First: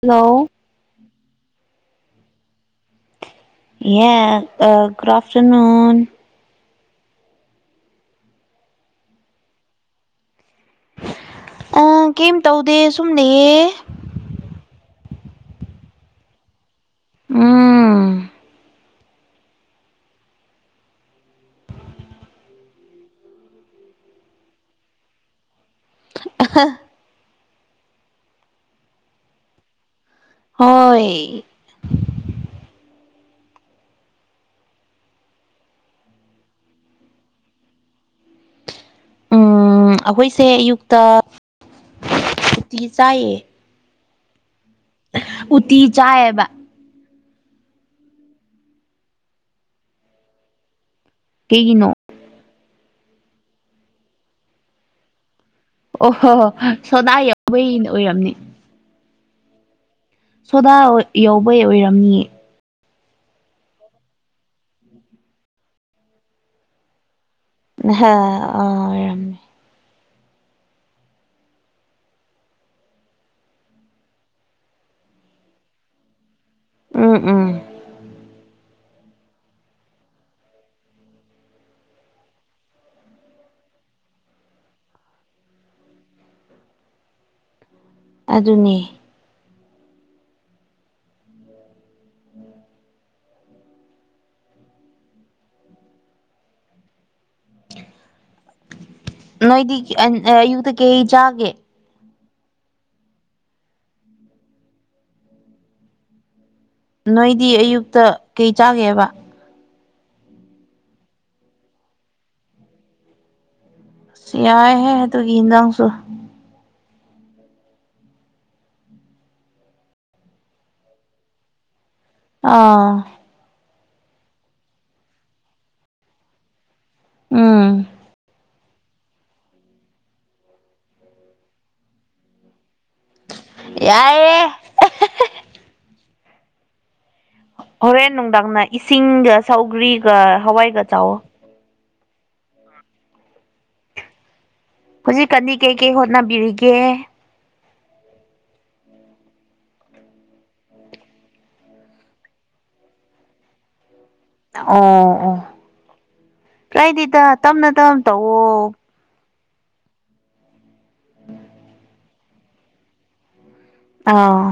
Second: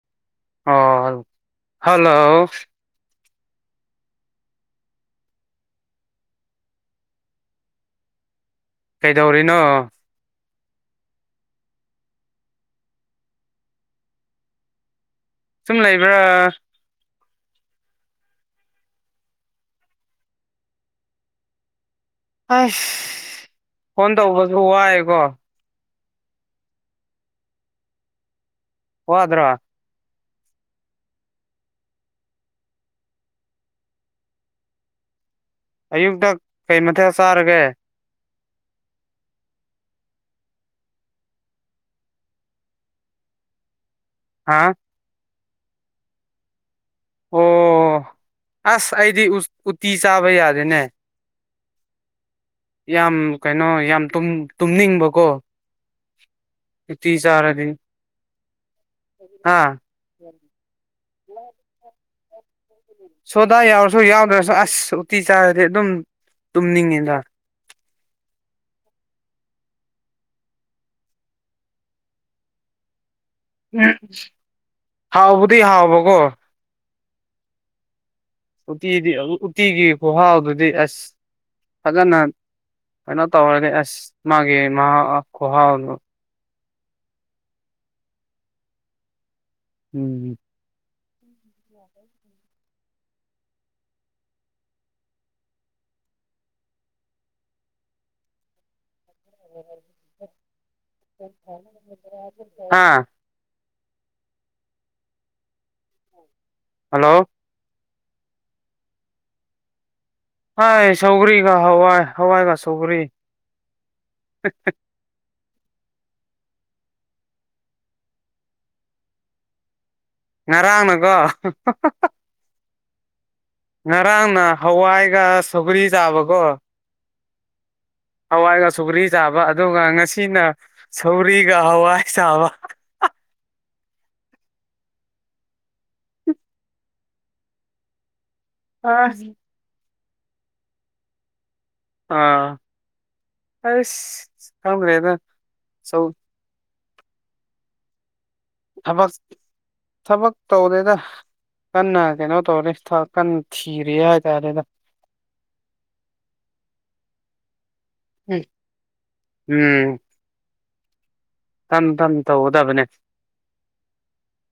Hello ꯑꯣ hello yeah ꯑꯥ‌ good afternoon ꯀꯩꯗꯧꯔꯤꯅꯣ? ꯑꯥ ꯀꯩꯝ ꯇꯧꯗꯦ ꯁꯨꯝ ꯂꯩꯌꯦ꯫ ꯁꯨꯝ ꯂꯩꯕ꯭ꯔꯥ? ꯎꯝ ꯑꯩꯁ ꯐꯣꯟ ꯇꯧꯕꯁꯨ ꯋꯥꯏꯀꯣ꯫ ꯑꯍꯥ ꯋ꯭ꯗꯔꯥ? ꯍꯣꯏ꯫ ꯑꯌꯨꯛꯇ ꯀꯩ ꯃꯊꯦꯜ ꯆꯥꯔꯒꯦ? ꯎꯝ ꯑꯈꯣꯏꯁꯦ ꯑꯌꯨꯛꯇ ꯎꯠꯇꯤ ꯆꯥꯏꯌꯦ꯫ ꯍꯥꯥ? ꯎꯇꯤ ꯆꯥꯏꯑꯦꯕ ꯑꯣ ꯑꯁ ꯑꯩꯗꯤ ꯎꯇꯤ ꯆꯥꯕ ꯌꯥꯗꯦꯅꯦ ꯀꯩꯒꯤꯅꯣ? ꯌꯥꯝ ꯀꯩꯅꯣ ꯌꯥꯝ ꯇꯨꯝꯅꯤꯡꯕꯀꯣ ꯑꯣ ꯍꯣ ꯍꯣ ꯎꯇꯤ ꯁꯣꯗꯥ ꯌꯥꯎꯕꯩ ꯆꯥꯔꯗꯤ ꯑꯣꯏꯔꯝꯅꯤ ꯍꯥ ꯁꯣꯗꯥ ꯌꯥꯎꯕꯩ ꯑꯣꯏꯔꯝꯅꯤꯌꯦ ꯁꯣꯗꯥ ꯌꯥꯎꯔꯁꯨ ꯌꯥꯎꯗ꯭ꯔꯁꯨ ꯑꯁ ꯎꯇꯤ ꯆꯥꯔꯗꯤ ꯑꯗꯨꯝ ꯇꯨꯝꯅꯤꯡꯉꯤꯗ ꯑꯍꯥ ꯑꯥ ꯑꯣꯢꯔꯝꯅꯤ ꯍꯥꯎꯕꯨꯗꯤ ꯍꯥꯎꯕ ꯀꯣ ꯎꯝ ꯎꯝ ꯎꯇꯤꯗꯤ ꯎꯇꯤꯒꯤ ꯈꯨꯍꯥꯎꯗꯨꯗꯤ ꯑꯁ ꯐꯖꯅ ꯀꯩꯅꯣ ꯇꯧꯔꯒꯦ ꯑꯥꯁ ꯃꯥꯒꯤ ꯃꯍꯥꯎ ꯈꯨꯍꯥꯎꯗꯣ ꯑꯥꯗꯨꯅꯦ ꯎꯪ ꯎꯪ ꯅꯣꯏꯗꯤ ꯑꯌꯨꯛꯇ ꯀꯩ ꯆꯥꯒꯦ INAUDIBLE ꯍꯜꯂꯣ ꯅꯣꯏꯗꯤ ꯑꯌꯨꯛꯇ ꯀꯩ ꯆꯥꯒꯦꯕ ꯍꯣꯢ ꯁꯧꯒ꯭ꯔꯤꯒ ꯍꯋꯥꯏ- ꯍꯋꯥꯏꯒ ꯁꯧꯒ꯭ꯔꯤ ꯑꯥꯁ ꯌꯥꯏꯍꯦ ꯑꯗꯨꯒꯤ ꯏꯟꯁꯥꯡꯁꯨ ꯉꯔꯥꯡꯅꯀꯣ ꯑꯥꯑꯥ ꯉꯔꯥꯡꯅ ꯍꯋꯥꯏꯒ ꯁꯧꯒ꯭ꯔꯤ ꯆꯥꯕꯀꯣ ꯎꯝ ꯍꯋꯥꯏꯒ ꯁꯧꯒ꯭ꯔꯤ ꯆꯥꯕ ꯑꯗꯨꯒ ꯉꯁꯤꯅ ꯁꯧꯒ꯭ꯔꯤꯒ ꯍꯋꯥꯏ ꯆꯥꯕ ꯌꯥꯏꯌꯦ ꯑꯦꯍꯦꯍꯦ ꯍꯣꯔꯦꯟ ꯅꯨꯡꯗꯥꯡꯅ ꯑꯁ ꯏꯁꯤꯡꯒ ꯁꯧꯒ꯭ꯔꯤꯒ ꯍꯋꯥꯏꯒ ꯆꯥꯎꯋꯣ ꯑꯥ ꯑꯩꯁ ꯍꯧꯖꯤꯛꯀꯥꯟꯗꯤ ꯀꯩꯀꯩ ꯍꯣꯠꯅꯕꯤꯔꯤꯒꯦ ꯊꯥꯕꯛ ꯊꯕꯛ ꯇꯧꯗꯦꯗ ꯀꯟꯅ ꯀꯩꯅꯣ ꯇꯧꯅꯤ ꯊꯕꯛ ꯀꯟꯅ ꯊꯤꯔꯤ ꯍꯥꯏ ꯑꯣ ꯑꯣ ꯀꯥꯏꯗꯦꯗ ꯇꯞꯅ- ꯇꯞꯅ ꯇꯧꯋꯣ ꯎꯝ ꯇꯞꯅ- ꯇꯞꯅ ꯇꯧꯒꯗꯕꯅꯦ ꯑꯥꯑꯣ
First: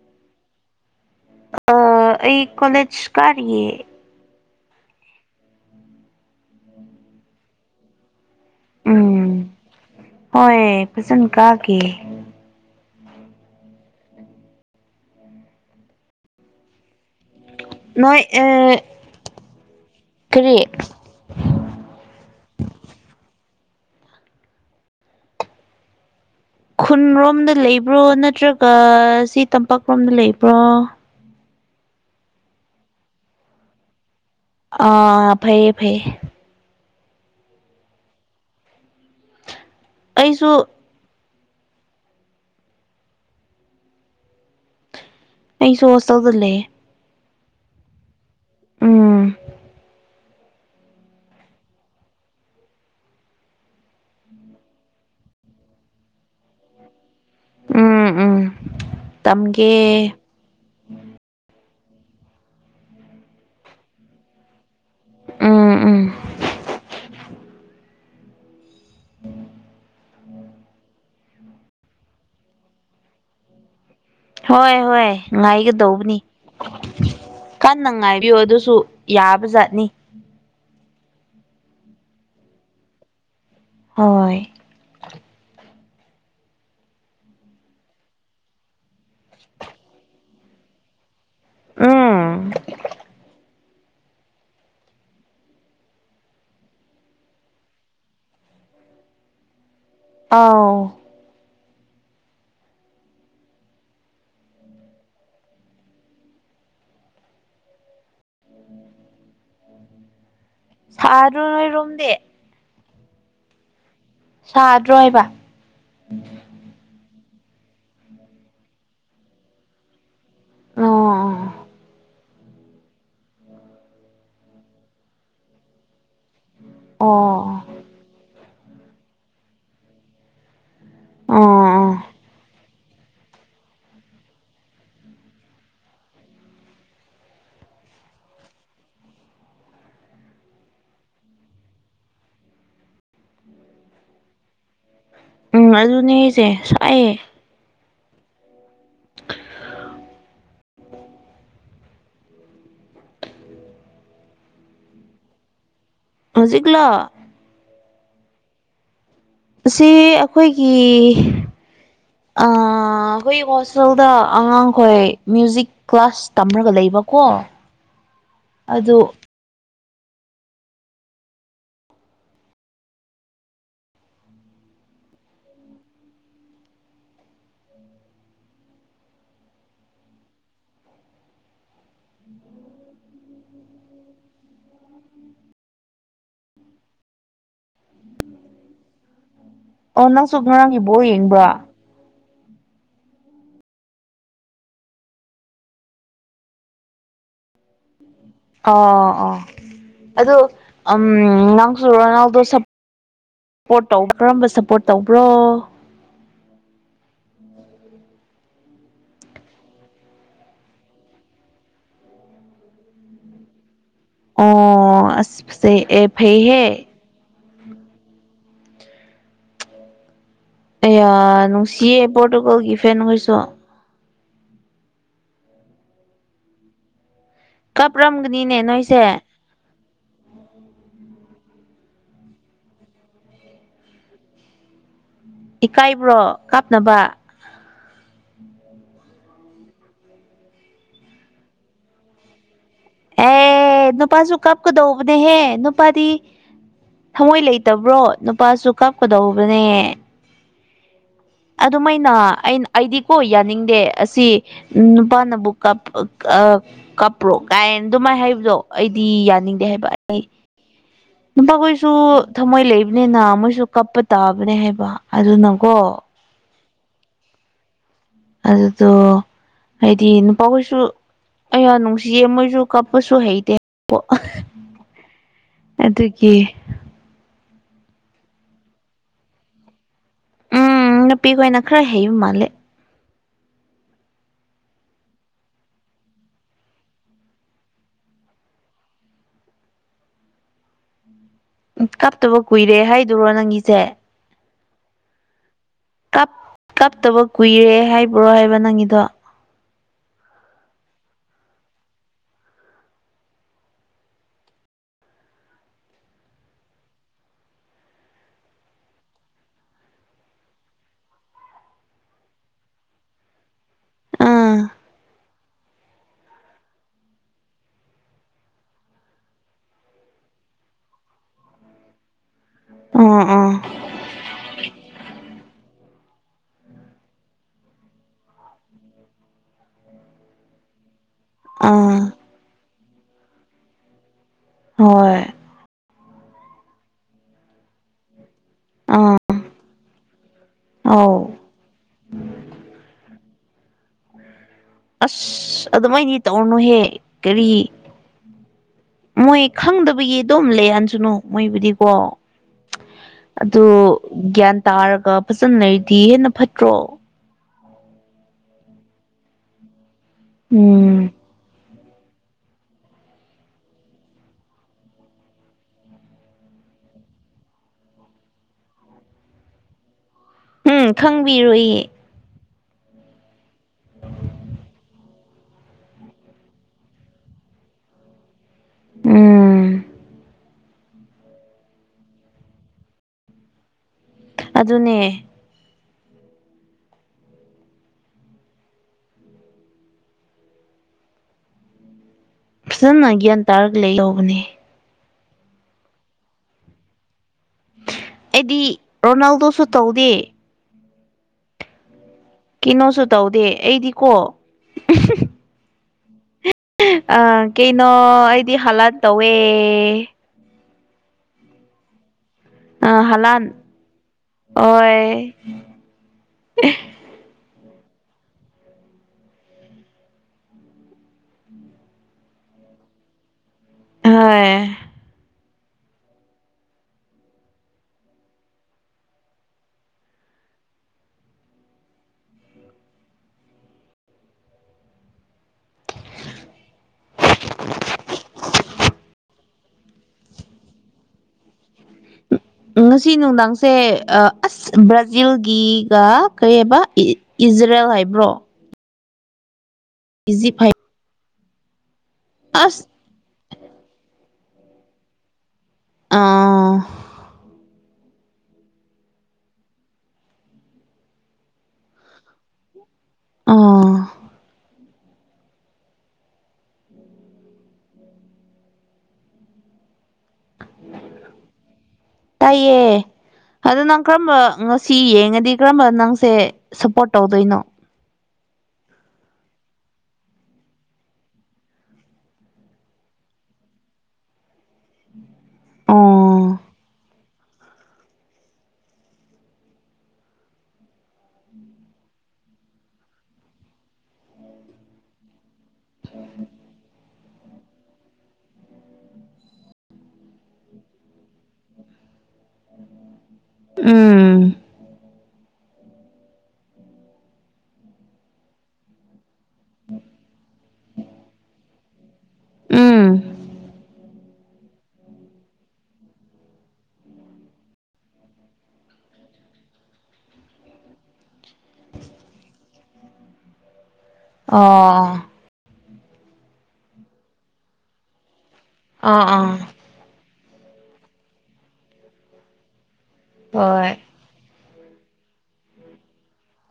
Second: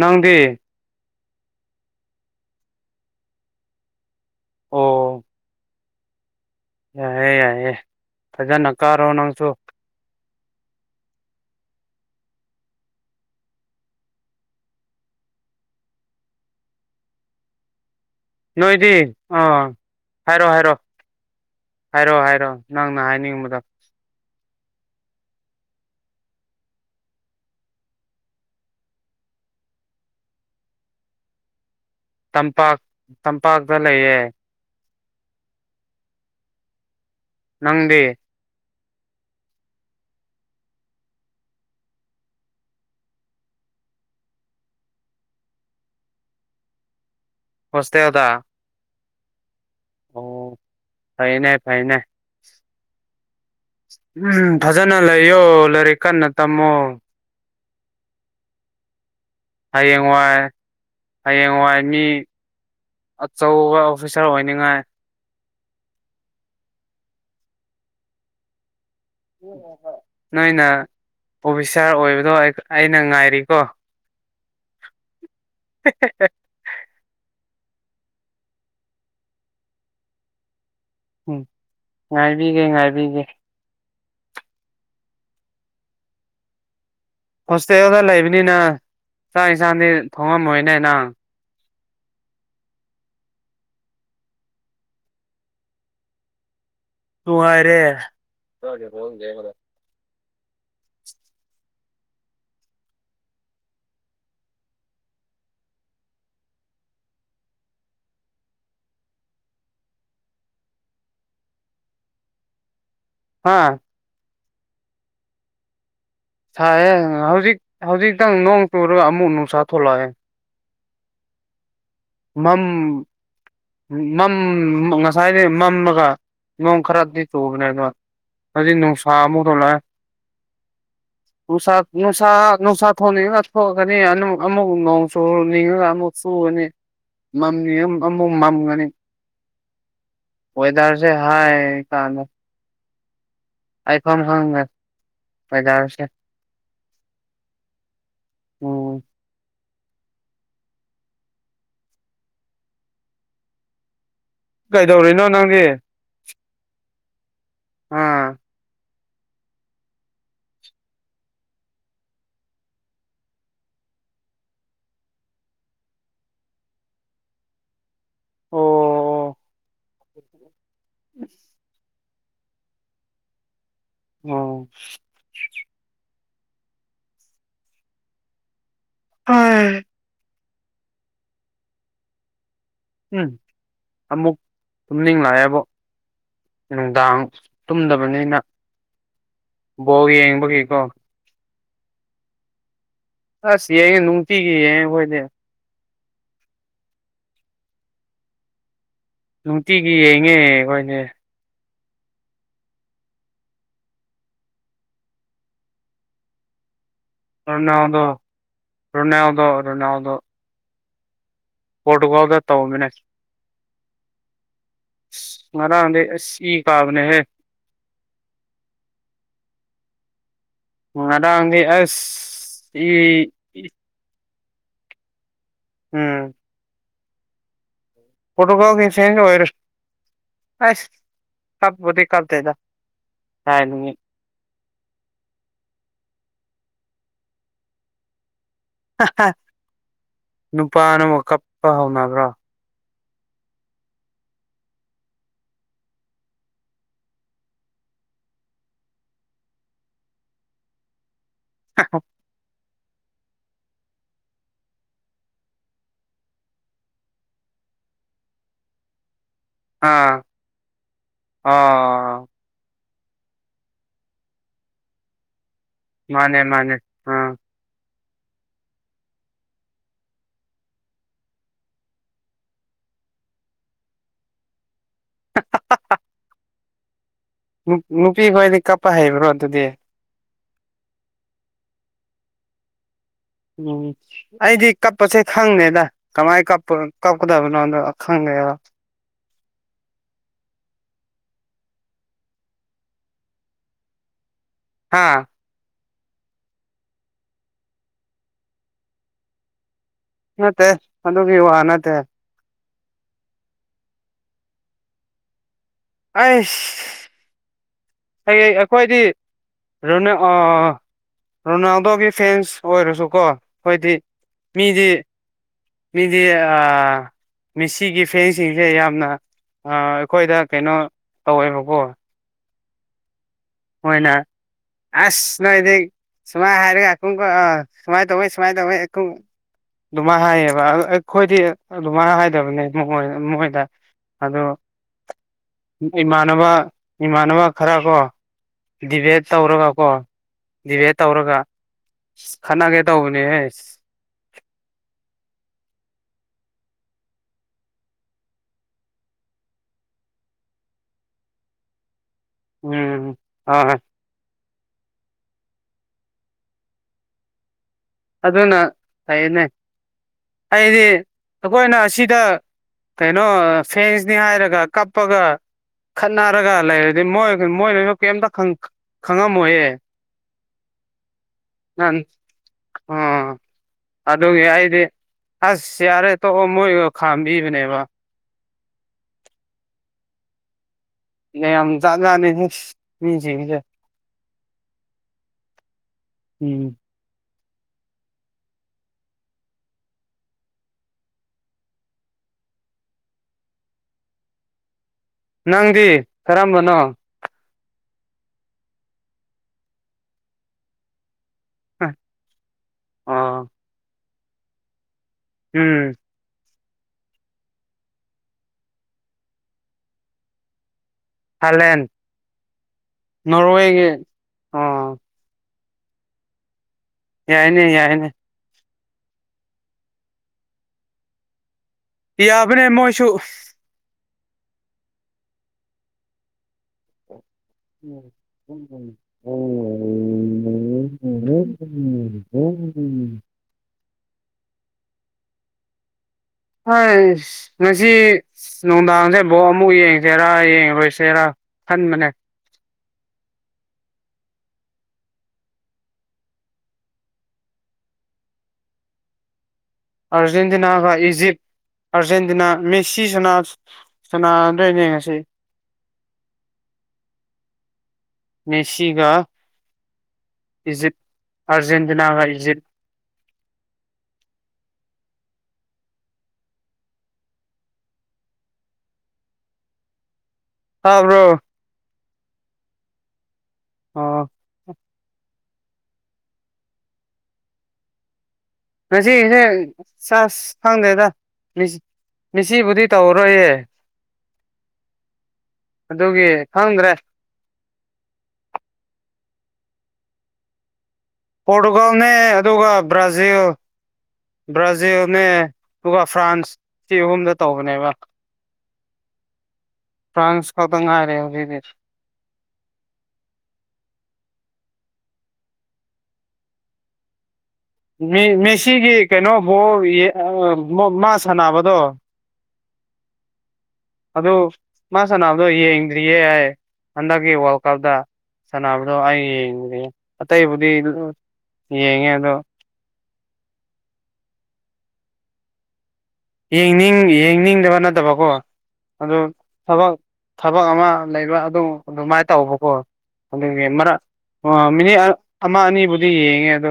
ꯅꯪꯗꯤ ꯑꯥ ꯑꯩ ꯀꯣꯂꯦꯖ ꯀꯥꯔꯤꯌꯦ ꯑꯣꯑꯣ ꯌꯥꯏꯌꯦ ꯌꯥꯏꯌꯦ ꯐꯖꯅ ꯀꯥꯔꯣ ꯅꯪꯁꯨ ꯎꯝ ꯍꯣꯏ ꯐꯖꯅ ꯀꯥꯒꯦ ꯅꯣꯏ ꯑꯦ ꯅꯣꯏꯗꯤ ꯑꯥ ꯍꯥꯏꯔꯣ-ꯍꯥꯏꯔꯣ ꯍꯥꯏꯔꯣ ꯍꯥꯏꯔꯣ ꯅꯪꯅ ꯍꯥꯏꯅꯤꯡꯕꯗꯣ ꯈꯨꯟꯔꯣꯝꯗ ꯂꯩꯕ꯭ꯔꯣ ꯅꯠꯇ꯭ꯔꯒ ꯁꯤ ꯇꯝꯄꯥꯛꯔꯣꯝꯗ ꯂꯩꯕ꯭ꯔꯣ ꯇꯝꯄꯥꯛ-ꯇꯝꯄꯥꯛꯇ ꯂꯩꯌꯦ ꯑꯥ ꯐꯩꯌꯦ- ꯐꯩꯌꯦ ꯅꯪꯗꯤ ꯑꯩꯁꯨ ꯑꯩꯁꯨ ꯍꯣꯁꯇꯦꯜꯗ ꯂꯩꯌꯦ ꯍꯣꯁꯇꯦꯜꯗ ꯎꯝ ꯑꯣ ꯐꯩꯌꯦꯅꯦ ꯐꯩꯌꯦꯅꯦ ꯎꯝ ꯐꯖꯅ ꯂꯩꯌꯣ ꯂꯥꯏꯔꯤꯛ ꯀꯟꯅ ꯇꯝꯃꯣ ꯎꯪ ꯎꯪ ꯍꯌꯦꯡ ꯋꯥꯏ ꯍꯌꯦꯡ ꯋꯥꯏ ꯃꯤ ꯑꯆꯧꯕ ꯑꯣꯐꯤꯁꯥꯔ ꯑꯣꯏꯅꯤꯡꯉꯥꯏ ꯎꯪꯎꯪ ꯅꯣꯏꯅ ꯑꯣꯐꯤꯁꯥꯔ ꯑꯣꯏꯕꯗꯣ ꯑꯩ ꯑꯩꯅ ꯉꯥꯏꯔꯤꯀꯣ ꯍꯣꯏ ꯍꯣꯏ ꯉꯥꯏꯒꯗꯧꯕꯅꯤ ꯀꯟꯅ ꯉꯥꯏꯕꯤꯌꯨ ꯑꯗꯨꯁꯨ ꯌꯥꯕꯖꯥꯠꯅꯤ ꯎꯝ ꯉꯥꯏꯕꯤꯒꯦ ꯉꯥꯏꯕꯤꯒꯦ ꯍꯣꯏ ꯍꯣꯁꯇꯦꯜꯗ ꯂꯩꯕꯅꯤꯅ ꯆꯥꯛ ꯌꯦꯟꯁꯥꯡꯗꯤ ꯊꯣꯡꯉꯝꯃꯣꯏꯅꯦ ꯅꯪ ꯎꯝ ꯅꯨꯡꯉꯥꯏꯔꯦ ꯑꯥꯎ ꯎꯝ ꯁꯥꯗ꯭ꯔꯣ ꯅꯣꯏꯔꯣꯝꯗꯤ ꯍꯥꯥ ꯁꯥꯗ꯭ꯔꯣ ꯍꯥꯏꯕ ꯁꯥꯏꯌꯦ ꯍꯧꯖꯤꯛ ꯍꯧꯖꯤꯛꯇꯪ ꯅꯣꯡ ꯆꯨꯔꯒ ꯑꯃꯨꯛ ꯅꯨꯡꯁꯥ ꯊꯣꯛꯂꯛꯑꯦ ꯑꯣ ꯑꯣ ꯝꯝ ꯉꯁꯥꯏꯗꯤ ꯃꯝꯃꯒ ꯅꯣꯡ ꯈꯔꯗꯤ ꯑꯣ ꯆꯨꯕꯅꯦꯕ ꯍꯧꯖꯤꯛ ꯅꯨꯡꯁꯥꯥ ꯑꯃꯨꯛ ꯊꯣꯛꯂꯛꯑꯦ ꯅꯨꯡꯁꯥ ꯑꯣ ꯅꯨꯡꯁꯥ ꯅꯨꯡꯁꯥ ꯊꯣꯛꯅꯤꯡꯉ ꯊꯣꯛꯀꯅꯤ ꯑꯃꯨꯛ ꯅꯣꯡ ꯆꯨꯅꯤꯡꯉꯒ ꯑꯃꯨꯛ ꯆꯨꯒꯅꯤ ꯃꯝꯅꯤꯡ ꯑꯃꯨꯛ ꯃꯝꯒꯅꯤ ꯋꯦꯗꯔꯁꯦ ꯍꯥꯏ ꯀꯥꯟ [unintelligible] ꯎꯝ ꯋꯦꯗꯔꯁꯦ ꯑꯗꯨꯅꯦ ꯑꯩꯁꯦ ꯁꯥꯏꯌꯦ ꯎꯝ ꯀꯩꯗꯧꯔꯤꯅꯣ ꯅꯪꯗꯤ ꯍꯧꯖꯤꯛꯂꯣ ꯑꯥ ꯁꯤ ꯑꯩꯈꯣꯏꯒꯤ ꯑꯥ ꯑꯥ ꯑꯩꯈꯣꯏ ꯍꯣꯁꯇꯦꯜꯗ ꯑꯉꯥꯡꯈꯣꯏ ꯃ꯭ꯌꯨꯖꯤꯛ ꯀ꯭ꯂꯥꯁ ꯇꯝꯔꯒ ꯂꯩꯕꯀꯣ ꯑꯗꯨ ꯎꯝ ꯎꯝ ꯍꯣꯏ ꯎꯝ ꯑꯃꯨꯛ ꯇꯨꯝꯅꯤꯡ ꯂꯥꯛꯑꯦꯕꯣ ꯅꯨꯡꯗꯥꯡ ꯇꯨꯝꯗꯕꯅꯤꯅ ꯕꯣꯜ ꯑꯣ ꯅꯪꯁꯨ ꯉꯔꯥꯡꯒꯤ ꯌꯦꯡꯕꯒꯤꯀꯣ ꯕꯣꯜ ꯌꯦꯡꯕ꯭ꯔꯥ ꯑꯁ ꯌꯦꯡꯉꯦ ꯅꯨꯡꯤꯒꯤ ꯌꯦꯡꯉꯦ ꯑꯣꯈꯣꯏꯗꯤ ꯑꯣ ꯑꯣ ꯅꯨꯡꯇꯤꯒꯤ ꯌꯦꯡꯉꯦ ꯑꯗꯨ ꯑꯩꯈꯣꯏꯗꯤ ꯎꯝ ꯅꯪꯁꯨ ꯔꯣꯅꯥꯜꯗꯣ ꯁꯞ ꯁꯄꯣꯔꯠ ꯇꯧꯕ ꯀꯔꯝꯕ ꯁꯄꯣꯔꯠ ꯇꯧꯕ꯭ꯔꯣ ꯔꯣꯅꯥꯜꯗꯣ ꯔꯣꯅꯥꯜꯗ ꯔꯣꯅꯥꯜꯗꯣ ꯄꯣꯔꯇꯨꯒꯜꯗ ꯇꯧꯗꯣꯏꯅꯦ ꯑꯣ ꯑꯁ ꯐꯖꯩ ꯉꯔꯥꯡꯗꯤ ꯑꯦ ꯑꯁ ꯏ ꯐꯩꯍꯦ ꯀꯥꯕꯅꯦꯍꯦ ꯑꯦꯌꯥ ꯉꯔꯥꯡꯗꯤ ꯅꯨꯡꯁꯤꯌꯦ ꯑꯁ ꯄꯣꯔꯇꯨꯒꯜꯒꯤ ꯏ ꯐꯦꯟ ꯍꯣꯏꯁꯨ ꯎꯝ ꯀꯥꯞꯔꯝꯒꯅꯤꯅꯦ ꯄꯣꯇꯨꯒꯜꯒꯤ ꯅꯣꯏꯁꯦ ꯐꯦꯟꯁ ꯑꯣꯏꯔꯁꯨ ꯑꯁ ꯀꯞꯄꯗꯤ ꯀꯞꯇꯦꯗ ꯍꯥꯏꯕꯅꯤ ꯏꯀꯥꯏꯕ꯭ꯔꯣ ꯀꯥꯞꯅꯕ ꯍꯥꯍꯥ ꯅꯨꯄꯥꯅꯕꯣ ꯀꯞꯄ ꯍꯧꯅꯕ꯭ꯔꯣ ꯑꯦ ꯅꯨꯄꯥꯖꯨ ꯀꯞ ꯀꯗꯧꯕꯅꯦꯍꯦ ꯅꯨꯄꯥꯗꯤ ꯊꯃꯣꯏ ꯂꯩꯇꯕ꯭ꯔꯣ ꯅꯨꯄꯥꯖꯨ ꯀꯥꯞꯀꯗꯧꯕꯅꯦ ꯑꯗꯨꯃꯥꯏꯅ ꯑꯩꯅ ꯑꯩꯗꯤꯀꯣ ꯌꯥꯅꯤꯡꯗꯦ ꯑꯁꯤ ꯅꯨꯄꯥꯅꯕꯨ ꯀꯞ ꯑꯥ ꯀꯥꯞ꯭ꯔꯣ ꯀꯥꯏ ꯑꯗꯨꯃꯥꯏ ꯍꯥꯏꯕꯗꯣ ꯑꯩꯗꯤ ꯌꯥ ꯅꯤꯡꯗꯦ ꯍꯥꯏꯕ ꯑꯥ ꯑꯩ ꯅꯨꯄꯥꯈꯣꯏꯁꯨ ꯑꯥ ꯊꯃꯣꯏ ꯂꯩ ꯅꯦꯅ ꯃꯣꯏꯁꯨ ꯀꯞꯄ ꯇꯥꯕꯅꯦ ꯍꯥꯏꯕ ꯑꯗꯨꯅꯀꯣ ꯃꯥꯅꯦ ꯃꯥꯅꯦ ꯑꯥ ꯑꯗꯨꯗꯣ ꯍꯥꯏꯗꯤ ꯅꯨꯄꯥ ꯀꯣꯏꯁꯨ ꯑꯩꯌꯥ ꯅꯨꯡꯁꯤꯌꯦ ꯃꯣꯏꯁꯨ ꯀꯥꯞꯄꯁꯨ ꯍꯩꯇꯦ ꯑꯗꯨꯒꯤ ꯅꯨꯄꯤ ꯈꯣꯏꯗꯤ ꯀꯞꯄ ꯍꯩꯕ꯭ꯔꯣ ꯑꯗꯨꯗꯤ ꯎꯝ ꯅꯨꯄꯤꯈꯣꯏꯅ ꯈꯔ ꯍꯩꯕ ꯃꯥꯜꯂꯦ ꯎꯝ ꯑꯩꯗꯤ ꯀꯞꯄꯁꯦ ꯈꯪꯗꯦꯗ ꯀꯃꯥꯏ ꯀꯄ ꯀꯞꯀꯗꯕꯅꯣꯗ ꯈꯪ ꯗꯦꯕ [inaudible] ꯀꯞꯇꯕ ꯀꯨꯏꯔꯦ ꯍꯥꯏꯗꯨꯔꯣ ꯅꯪꯒꯤꯁꯦ ꯍꯥꯥ ꯀꯞ ꯀꯞꯇꯕ ꯀꯨꯏꯔꯦ ꯍꯥꯏꯕ꯭ꯔꯣ ꯍꯥꯏꯕ ꯅꯪꯒꯤꯗꯣ ꯅꯠꯇꯦ ꯑꯗꯨꯒꯤ ꯋꯥ ꯅꯠꯇꯦ ꯑꯩꯁ ꯍꯌꯦꯡ ꯑꯩꯈꯣꯏꯗꯤ ꯔꯅꯤ ꯑꯥ ꯔꯣꯅꯥꯜꯗꯣꯒꯤ ꯐꯦꯟꯁ ꯑꯣꯏꯔꯁꯨꯀꯣ ꯈꯣꯏꯗꯤ ꯑꯥ ꯃꯤꯗꯤ ꯃꯤꯗꯤ ꯑꯥ ꯃꯤꯁꯤꯒꯤ ꯐꯦꯟꯁꯤꯡꯁꯦ ꯌꯥꯝꯅ ꯑ ꯑꯩꯈꯣꯏꯗ ꯀꯩꯅꯣ ꯇꯧꯋꯦꯕꯀꯣ ꯑ ꯃꯣꯏꯅ ꯑꯁ ꯅꯣꯏꯗꯤ ꯁꯨꯃꯥꯏ ꯍꯥꯏꯔꯒꯈꯨꯒ ꯑ ꯁꯨꯃꯥꯏ ꯇꯧꯌꯦ ꯁꯨꯃꯥꯏ ꯇꯧꯌꯦ ꯀꯨ ꯑꯗꯨꯃꯥꯏꯅ ꯍꯥꯏꯌꯦꯕ ꯑꯩꯈꯣꯏꯗꯤ ꯑꯥ ꯑꯗꯨꯃꯥꯏꯅ ꯍꯥꯏꯗꯕꯅꯦ ꯃꯣꯏ ꯃꯣꯏꯗ ꯑꯗꯣ ꯍꯣꯏ ꯏꯃꯥꯟꯅꯕ ꯏꯃꯥꯟꯅꯕ ꯈꯔ ꯀꯣ ꯑꯥ ꯗꯤꯚꯦꯠ ꯇꯧꯔꯒ ꯀꯣ ꯗꯤꯚꯦꯠ ꯑꯧ ꯇꯧꯔꯒ ꯈꯠꯅꯒꯦ ꯇꯧꯕꯅꯦꯍꯦ ꯑꯁ ꯑꯗꯨꯃꯥꯏꯗꯤ ꯇꯧꯔꯣꯅꯨꯍꯦ ꯀꯔꯤ ꯃꯣꯏ ꯈꯪꯗꯕꯒꯤ ꯑꯗꯨꯝ ꯂꯩꯍꯟꯁꯅꯨ ꯃꯣꯏꯕꯨꯗꯤꯀꯣ ꯎꯝ ꯑꯗꯨ ꯍꯣꯏ ꯒ꯭ꯌꯥꯟ ꯇꯥꯔꯒ ꯐꯖꯅꯩꯗꯤ ꯍꯦꯟꯅ ꯐꯠꯇ꯭ꯔꯣ ꯑꯗꯨꯅ ꯐꯩꯅꯦ ꯑꯩꯗꯤ ꯎꯝ ꯑꯩꯈꯣꯏꯅ ꯁꯤꯗ ꯀꯩꯅꯣ ꯐꯦꯟꯁꯅꯤ ꯍꯥꯏꯔꯒ ꯀꯞꯄꯒ ꯈꯠꯅꯔꯒ ꯂꯩꯔꯗꯤ ꯃꯣꯏ ꯃꯣꯏꯅꯁꯨ ꯀꯩꯝꯇ ꯈꯪꯉꯝꯃꯣꯏꯌꯦ ꯎꯝ ꯈꯪꯕꯤꯔꯣꯏꯌꯦ ꯅꯍꯥꯟ ꯑꯥ [inaudible] ꯑꯗꯨꯒꯤ ꯑꯩꯗꯤ ꯑꯁ ꯌꯥꯔꯦ ꯇꯣꯛꯑꯣ ꯃꯣꯏꯕꯨ ꯈꯥꯝꯕꯤꯕꯅꯦꯕ ꯎꯝ ꯅꯩ ꯌꯥꯝ ꯖꯥꯠ ꯖꯥꯠꯅꯦꯍꯦ ꯃꯤꯖꯤꯡꯖꯦ ꯑꯗꯨꯅꯦ ꯎꯝ ꯐꯖꯅ ꯒ꯭ꯌꯥꯟ ꯇꯥꯔꯒ ꯂꯩꯗꯧꯕꯅꯦ ꯅꯪꯗꯤ ꯀꯔꯝꯕꯅꯣ ꯑꯩꯗꯤ ꯔꯣꯅꯥꯜꯗꯣꯁꯨ ꯇꯧꯗꯦ [inaudible] ꯀꯤꯅꯣꯁꯨ ꯇꯧꯗꯦ ꯑꯣ ꯑꯩꯗꯤꯀꯣ [unintelligible] ꯎꯝ ꯑꯥ ꯀꯩꯅꯣ ꯑꯩꯗꯤ ꯍꯥꯂꯥꯠ ꯇꯧꯋꯦ ꯍꯂꯦꯟ ꯑꯥ ꯍꯂꯥꯟ ꯑꯣ ꯑꯣꯏ ꯌꯥꯏꯅꯦ ꯌꯥꯏꯅꯦ ꯌꯥꯕꯅꯦ ꯃꯣꯏꯁꯨ ꯍꯣꯏ [inaudible] [inaudible] ꯍꯥꯏꯁ ꯉꯁꯤ ꯅꯨꯡꯗꯥꯡꯁꯦ ꯕꯣꯝ ꯑꯃꯨꯛ ꯌꯦꯡꯁꯦꯔꯥ ꯌꯦꯡꯉꯔꯣꯏꯁꯦꯔ ꯈꯟꯕꯅꯦ ꯉꯁꯤ ꯅꯨꯡꯗꯥꯡꯁꯦ ꯑ ꯑꯁ ꯕ꯭ꯔꯥꯖꯤꯜꯒꯤ ꯒ ꯀꯔꯤꯍꯕ ꯏ ꯏꯖ ꯖꯔꯦꯜ ꯍꯥꯏꯕ꯭ꯔꯣ ꯏꯖꯤꯞ ꯍꯥꯏ ꯑꯔꯖꯦꯟꯇꯤꯅꯥꯒ ꯏꯖꯤꯞ ꯑꯥꯔꯖꯦꯟꯇꯤꯅꯥ ꯑꯁ ꯃꯦꯁꯤ ꯁꯅꯥ ꯁꯅꯥꯗ꯭ꯔꯦꯅꯦ ꯉꯁꯤ ꯑꯥ ꯃꯦꯁꯤꯒꯥ ꯏꯖꯤꯞ ꯑꯔꯖꯦꯟꯇꯤꯅꯥꯒ ꯏꯖꯤꯞ ꯑꯣ ꯇꯥꯕ꯭ꯔꯣ ꯇꯥꯏꯌꯦ ꯑꯗꯣ ꯅꯪ ꯑꯣ ꯀꯔꯝꯕ ꯉ ꯁꯤ ꯌꯦꯡꯉꯗꯤ ꯀꯔꯝꯕ ꯅꯪꯁꯦ ꯁꯞꯄꯣꯔꯠ ꯇꯧꯗꯣꯏꯅꯣ ꯉꯁꯤꯁꯦ ꯆꯥꯁ ꯈꯪꯗꯦꯗ ꯃꯤꯁ ꯃꯤꯁꯤꯕꯨꯗꯤ ꯇꯧꯔꯣꯏꯌꯦ ꯑꯗꯨꯒꯤ ꯑꯣ ꯈꯪꯗ꯭ꯔꯦ ꯄꯣꯔꯇꯨꯒꯜꯅꯦ ꯑꯗꯨꯒ ꯕ꯭ꯔꯥꯖꯤꯜ ꯕ꯭ꯔꯥꯖꯤꯜꯅꯦ ꯑꯗꯨꯒ ꯐ꯭ꯔꯥꯟꯁ ꯁꯤ ꯑꯍꯨꯝꯗ ꯇꯧꯕꯅꯦꯕ ꯐ꯭ꯔꯥꯟꯁ ꯈꯛꯇ ꯉꯥꯏꯔꯦ ꯍꯧꯖꯤꯛꯗꯤ ꯎꯝ ꯃꯦ ꯃꯦꯁꯤꯒꯤ ꯀꯩꯅꯣ ꯕꯣꯜ ꯌꯦ ꯑꯥ ꯃꯣ ꯃꯥ ꯁꯥꯟꯅꯕꯗꯣ ꯎꯝ ꯑꯗꯨ ꯃꯥ ꯁꯅꯥꯕꯗꯣ ꯌꯦꯡꯗ꯭ꯔꯤꯌꯦ ꯑ ꯍꯟꯗꯛꯀꯤ ꯋꯥꯔꯜ ꯀꯞꯇ ꯁꯥꯟꯅꯕꯗꯣ ꯑꯩ ꯌꯦꯡꯗ꯭ꯔꯤꯌꯦ ꯑꯇꯩꯕꯨꯗꯤ ꯌꯦꯡꯉꯦ ꯑꯗꯣ ꯑꯣ ꯌꯦꯡꯅꯤꯡ ꯌꯦꯡꯅꯤꯡꯗꯕ ꯅꯠꯇꯕꯀꯣ ꯑꯥ ꯑꯗꯨ ꯑꯥ ꯊꯕꯛ ꯊꯕꯛ ꯑꯃ ꯂꯩꯕ ꯑꯗꯨ ꯑꯗꯨꯃꯥꯏ ꯇꯧꯕꯀꯣ ꯑꯗꯨꯒꯤ ꯍꯣꯏ ꯃꯔꯛ ꯑꯥ ꯃꯤꯅꯤꯠ ꯑ ꯑꯃ ꯑꯅꯤꯕꯨꯗꯤ ꯌꯦꯡꯉꯦ ꯑꯗꯣ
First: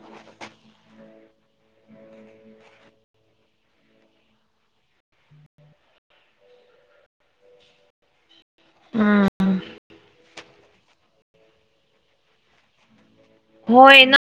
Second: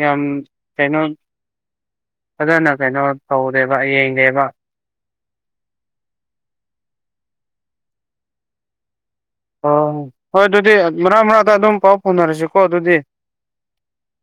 ꯌꯥꯝ ꯀꯩꯅꯣ ꯐꯖꯅ ꯀꯩꯅꯣ ꯇꯧꯗꯦꯕ ꯌꯦꯡꯗꯦꯕ ꯎꯝ ꯑꯣ ꯍꯣꯏ ꯑꯗꯨꯗꯤ ꯃꯔꯛ ꯃꯔꯛꯗ ꯑꯗꯨꯝ ꯄꯥꯎ ꯐꯥꯎꯅꯔꯁꯤꯀꯣ ꯑꯗꯨꯗꯤ ꯍꯣꯏ ꯅꯪ